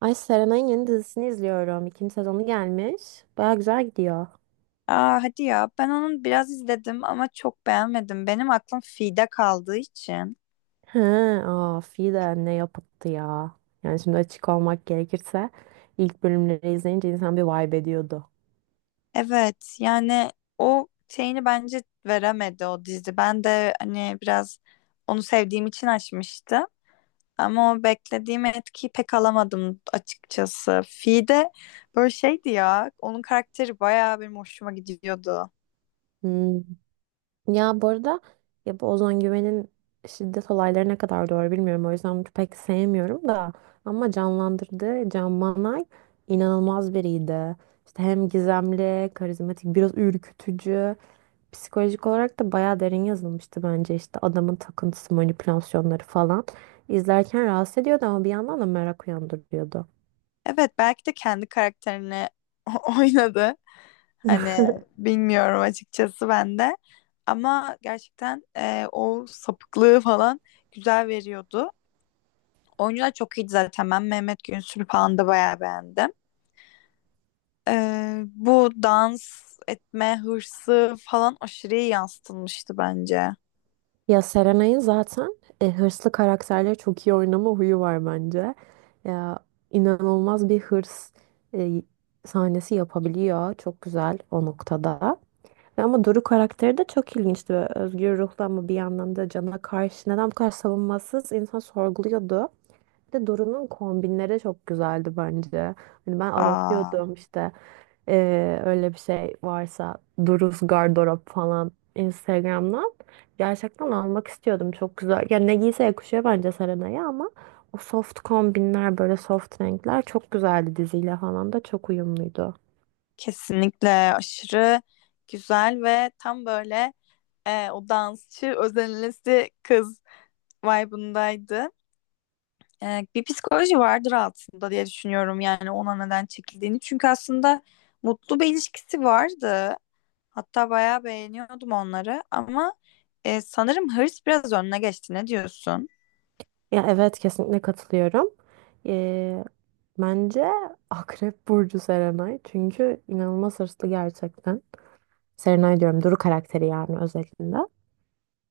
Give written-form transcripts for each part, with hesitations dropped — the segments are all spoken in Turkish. Ay Serenay'ın yeni dizisini izliyorum. İkinci sezonu gelmiş. Baya güzel gidiyor. Aa, hadi ya ben onu biraz izledim ama çok beğenmedim. Benim aklım Fi'de kaldığı için. He, aa, de ne yapıttı ya. Yani şimdi açık olmak gerekirse ilk bölümleri izleyince insan bir vibe ediyordu. Evet, yani o şeyini bence veremedi o dizi. Ben de hani biraz onu sevdiğim için açmıştım. Ama o beklediğim etkiyi pek alamadım açıkçası. Fi'de böyle şeydi ya. Onun karakteri bayağı benim hoşuma gidiyordu. Hmm. Ya bu arada ya bu Ozan Güven'in şiddet olayları ne kadar doğru bilmiyorum. O yüzden pek sevmiyorum da. Ama canlandırdığı Can Manay inanılmaz biriydi. İşte hem gizemli, karizmatik, biraz ürkütücü. Psikolojik olarak da bayağı derin yazılmıştı bence, işte adamın takıntısı, manipülasyonları falan. İzlerken rahatsız ediyordu ama bir yandan da merak uyandırıyordu. Evet, belki de kendi karakterini oynadı. Hani bilmiyorum açıkçası ben de. Ama gerçekten o sapıklığı falan güzel veriyordu. Oyuncular çok iyiydi zaten. Ben Mehmet Günsür'ü falan da bayağı beğendim. Bu dans etme hırsı falan aşırı iyi yansıtılmıştı bence. Ya Serenay'ın zaten hırslı karakterleri çok iyi oynama huyu var bence. Ya inanılmaz bir hırs e, sahnesi yapabiliyor. Çok güzel o noktada. Ve ama Doru karakteri de çok ilginçti. Böyle özgür ruhlu ama bir yandan da cana karşı neden bu kadar savunmasız insan sorguluyordu. Bir de Duru'nun kombinleri çok güzeldi bence. Hani ben Aa, aratıyordum işte, öyle bir şey varsa Duru's gardırop falan Instagram'dan. Gerçekten almak istiyordum. Çok güzel. Yani ne giyse yakışıyor bence Serena'ya ama o soft kombinler, böyle soft renkler çok güzeldi, diziyle falan da çok uyumluydu. kesinlikle aşırı güzel ve tam böyle o dansçı özenlisi kız vibe'ındaydı. E, bir psikoloji vardır altında diye düşünüyorum, yani ona neden çekildiğini. Çünkü aslında mutlu bir ilişkisi vardı. Hatta bayağı beğeniyordum onları ama sanırım hırs biraz önüne geçti. Ne diyorsun? Ya evet, kesinlikle katılıyorum. Eee, Bence Akrep Burcu Serenay, çünkü inanılmaz hırslı gerçekten. Serenay diyorum, Duru karakteri yani, özelinde.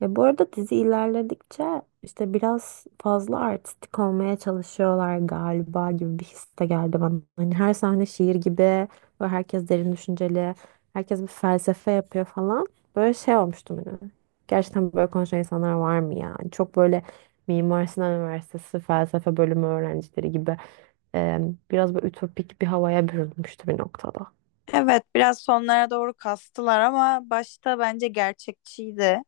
Ya bu arada dizi ilerledikçe işte biraz fazla artistik olmaya çalışıyorlar galiba gibi bir his de geldi bana. Hani her sahne şiir gibi ve herkes derin düşünceli, herkes bir felsefe yapıyor falan. Böyle şey olmuştum hani. Gerçekten böyle konuşan insanlar var mı ya? Hani, çok böyle Mimar Sinan Üniversitesi felsefe bölümü öğrencileri gibi, e, biraz böyle ütopik bir havaya bürünmüştü bir noktada. Evet, biraz sonlara doğru kastılar ama başta bence gerçekçiydi.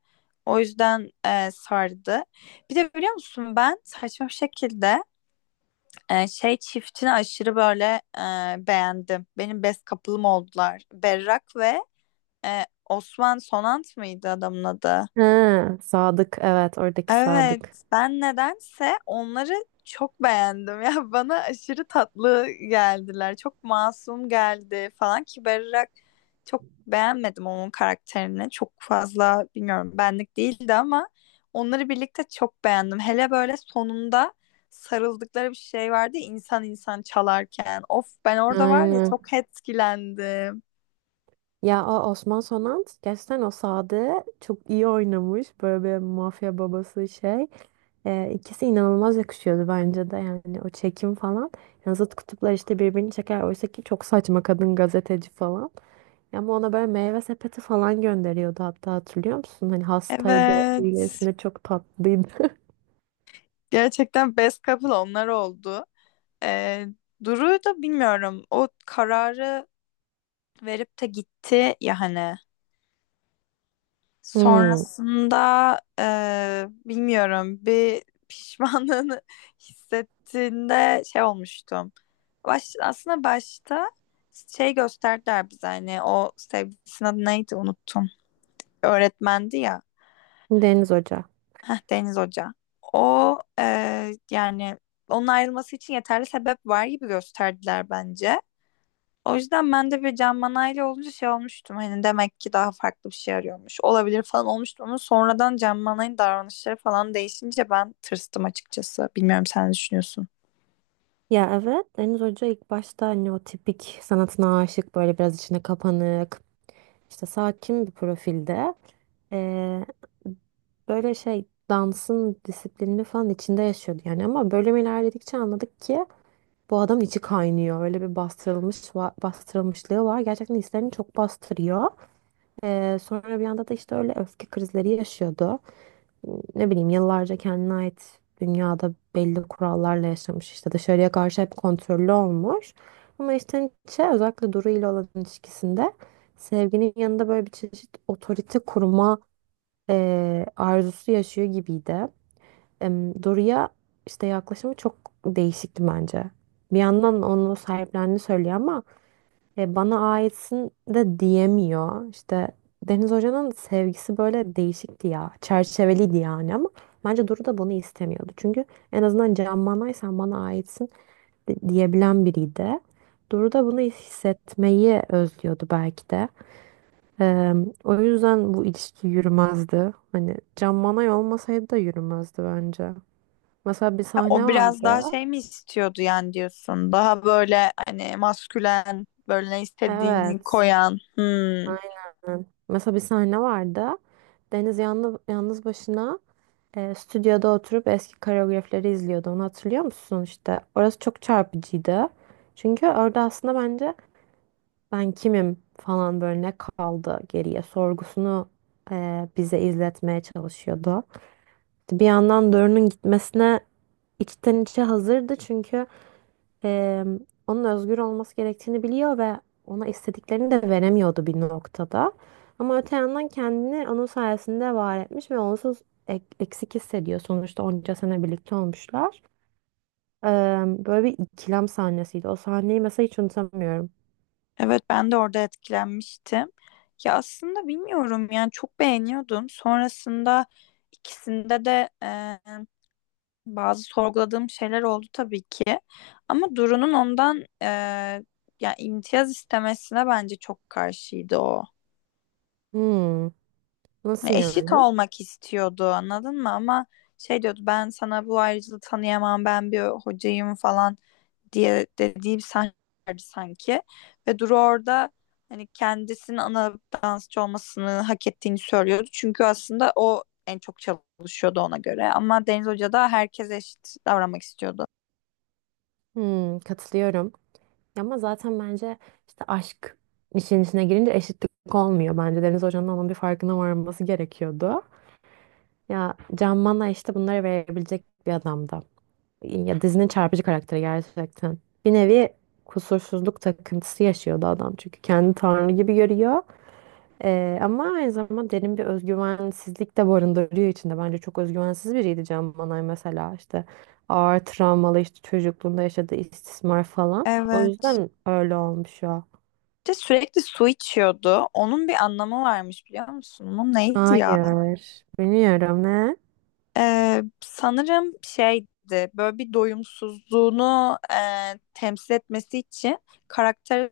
O yüzden sardı. Bir de biliyor musun, ben saçma bir şekilde şey çiftini aşırı böyle beğendim. Benim best couple'ım oldular. Berrak ve Osman Sonant mıydı adamın adı? Ha, Sadık, evet, oradaki Evet, Sadık. ben nedense onları çok beğendim. Ya bana aşırı tatlı geldiler. Çok masum geldi falan ki Berrak, çok beğenmedim onun karakterini. Çok fazla bilmiyorum, benlik değildi ama onları birlikte çok beğendim. Hele böyle sonunda sarıldıkları bir şey vardı ya, insan çalarken. Of, ben orada var ya Aynen. çok etkilendim. Ya o Osman Sonant gerçekten o Sadık'ı çok iyi oynamış. Böyle bir mafya babası şey. İkisi inanılmaz yakışıyordu bence de, yani o çekim falan. Yani zıt kutuplar işte birbirini çeker. Oysa ki çok saçma, kadın gazeteci falan. Ama ona böyle meyve sepeti falan gönderiyordu, hatta, hatırlıyor musun? Hani hastaydı. Evet. İyilesinde çok tatlıydı. Gerçekten best couple onlar oldu. Ee, Duru'yu da bilmiyorum. O kararı verip de gitti ya hani. Hmm, Sonrasında bilmiyorum, bir pişmanlığını hissettiğinde şey olmuştum. Baş, aslında başta şey gösterdiler bize, hani o sevgilisinin adı neydi unuttum. Öğretmendi ya. Deniz Hoca. Heh, Deniz Hoca. O e, yani onun ayrılması için yeterli sebep var gibi gösterdiler bence. O yüzden ben de bir Can Manay'la olunca şey olmuştum. Hani demek ki daha farklı bir şey arıyormuş. Olabilir falan olmuştum ama sonradan Can Manay'ın davranışları falan değişince ben tırstım açıkçası. Bilmiyorum, sen ne düşünüyorsun? Ya evet, Deniz Hoca ilk başta hani o tipik sanatına aşık, böyle biraz içine kapanık, işte sakin bir profilde. Ee, Böyle şey, dansın disiplinini falan içinde yaşıyordu yani, ama bölüm ilerledikçe anladık ki bu adam içi kaynıyor, öyle bir bastırılmış bastırılmışlığı var, gerçekten hislerini çok bastırıyor. Sonra bir anda da işte öyle öfke krizleri yaşıyordu. Ne bileyim, yıllarca kendine ait dünyada belli kurallarla yaşamış, işte dışarıya karşı hep kontrollü olmuş. Ama işte Nietzsche, özellikle Duru ile olan ilişkisinde sevginin yanında böyle bir çeşit otorite kurma arzusu yaşıyor gibiydi. Duru'ya işte yaklaşımı çok değişikti bence. Bir yandan onu sahiplendiğini söylüyor ama bana aitsin de diyemiyor. İşte Deniz Hoca'nın sevgisi böyle değişikti ya. Çerçeveliydi yani, ama bence Duru da bunu istemiyordu. Çünkü en azından Can Manay sen bana aitsin diyebilen biriydi. Duru da bunu hissetmeyi özlüyordu belki de. E, O yüzden bu ilişki yürümezdi. Hani Can Manay olmasaydı da yürümezdi bence. Mesela bir Ha, sahne o biraz daha vardı. şey mi istiyordu yani diyorsun? Daha böyle hani maskülen, böyle ne istediğini Evet. koyan. Hmm. Aynen. Mesela bir sahne vardı. Deniz yalnız, yalnız başına stüdyoda oturup eski koreografileri izliyordu. Onu hatırlıyor musun işte? Orası çok çarpıcıydı. Çünkü orada aslında bence ben kimim falan, böyle ne kaldı geriye sorgusunu bize izletmeye çalışıyordu. Bir yandan Dorun'un gitmesine içten içe hazırdı, çünkü e, onun özgür olması gerektiğini biliyor ve ona istediklerini de veremiyordu bir noktada. Ama öte yandan kendini onun sayesinde var etmiş ve onsuz eksik hissediyor. Sonuçta onca sene birlikte olmuşlar. E, Böyle bir ikilem sahnesiydi. O sahneyi mesela hiç unutamıyorum. Evet, ben de orada etkilenmiştim. Ya aslında bilmiyorum, yani çok beğeniyordum. Sonrasında ikisinde de bazı sorguladığım şeyler oldu tabii ki. Ama Duru'nun ondan yani imtiyaz istemesine bence çok karşıydı o. Hmm, Hani nasıl eşit yani? olmak istiyordu anladın mı? Ama şey diyordu, ben sana bu ayrıcalığı tanıyamam ben bir hocayım falan diye dediği bir sahne vardı sanki. Ve Duru orada hani kendisinin ana dansçı olmasını hak ettiğini söylüyordu. Çünkü aslında o en çok çalışıyordu ona göre. Ama Deniz Hoca da herkes eşit davranmak istiyordu. Hmm, katılıyorum. Ama zaten bence işte aşk işin içine girince eşitlik olmuyor. Bence Deniz Hoca'nın onun bir farkına varması gerekiyordu. Ya Can Mana işte bunları verebilecek bir adamdı. Ya dizinin çarpıcı karakteri gerçekten. Bir nevi kusursuzluk takıntısı yaşıyordu adam. Çünkü kendi tanrı gibi görüyor. Ama aynı zamanda derin bir özgüvensizlik de barındırıyor içinde. Bence çok özgüvensiz biriydi Can Manay mesela. İşte ağır travmalı, işte çocukluğunda yaşadığı istismar falan. O Evet. yüzden öyle olmuş o. Bir de sürekli su içiyordu. Onun bir anlamı varmış biliyor musun? Onun neydi ya? Hayır. Bilmiyorum, ne? Sanırım şeydi, böyle bir doyumsuzluğunu temsil etmesi için karakter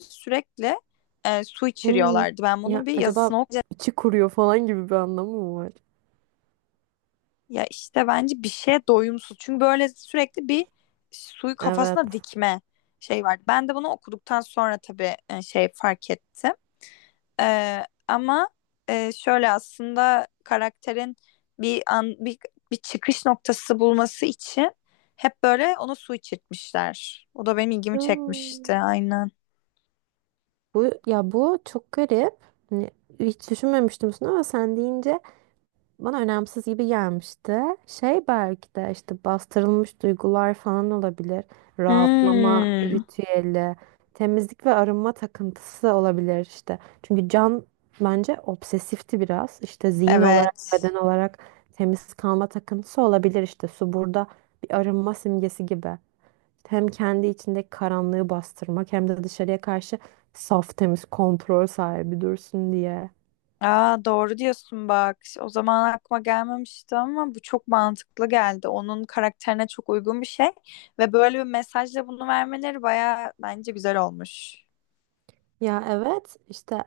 sürekli su Hmm. içiriyorlardı. Ben Ya bunun bir acaba yazısını okuyacağım. içi kuruyor falan gibi bir anlamı mı var? Ya işte bence bir şeye doyumsuz. Çünkü böyle sürekli bir suyu Evet. kafasına dikme şey vardı. Ben de bunu okuduktan sonra tabii şey fark ettim. Ama şöyle aslında karakterin bir an bir, bir çıkış noktası bulması için hep böyle ona su içirtmişler. O da benim ilgimi çekmişti Hmm. aynen. Bu, ya, bu çok garip. Hani hiç düşünmemiştim bunu ama sen deyince bana önemsiz gibi gelmişti. Şey belki de işte bastırılmış duygular falan olabilir. Rahatlama Hmm, ritüeli, temizlik ve arınma takıntısı olabilir işte. Çünkü Can bence obsesifti biraz. İşte zihin olarak, evet. beden olarak temiz kalma takıntısı olabilir işte. Su burada bir arınma simgesi gibi. Hem kendi içindeki karanlığı bastırmak, hem de dışarıya karşı saf, temiz, kontrol sahibi dursun diye. Aa, doğru diyorsun bak. O zaman aklıma gelmemişti ama bu çok mantıklı geldi. Onun karakterine çok uygun bir şey ve böyle bir mesajla bunu vermeleri baya bence güzel olmuş. Ya evet, işte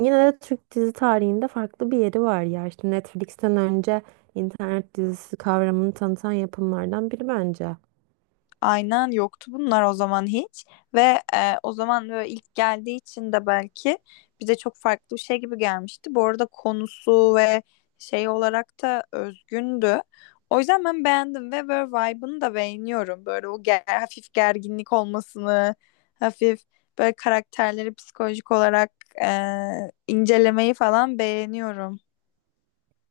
yine de Türk dizi tarihinde farklı bir yeri var ya, işte Netflix'ten önce internet dizisi kavramını tanıtan yapımlardan biri bence. Aynen, yoktu bunlar o zaman hiç ve o zaman böyle ilk geldiği için de belki bize çok farklı bir şey gibi gelmişti. Bu arada konusu ve şey olarak da özgündü. O yüzden ben beğendim ve böyle vibe'ını da beğeniyorum. Böyle o ger hafif gerginlik olmasını, hafif böyle karakterleri psikolojik olarak e, incelemeyi falan beğeniyorum.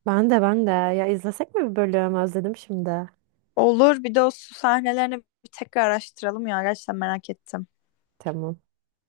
Ben de, ben de, ya izlesek mi bir bölüm, özledim şimdi. Olur, bir de o su sahnelerini bir tekrar araştıralım ya, gerçekten merak ettim. Tamam.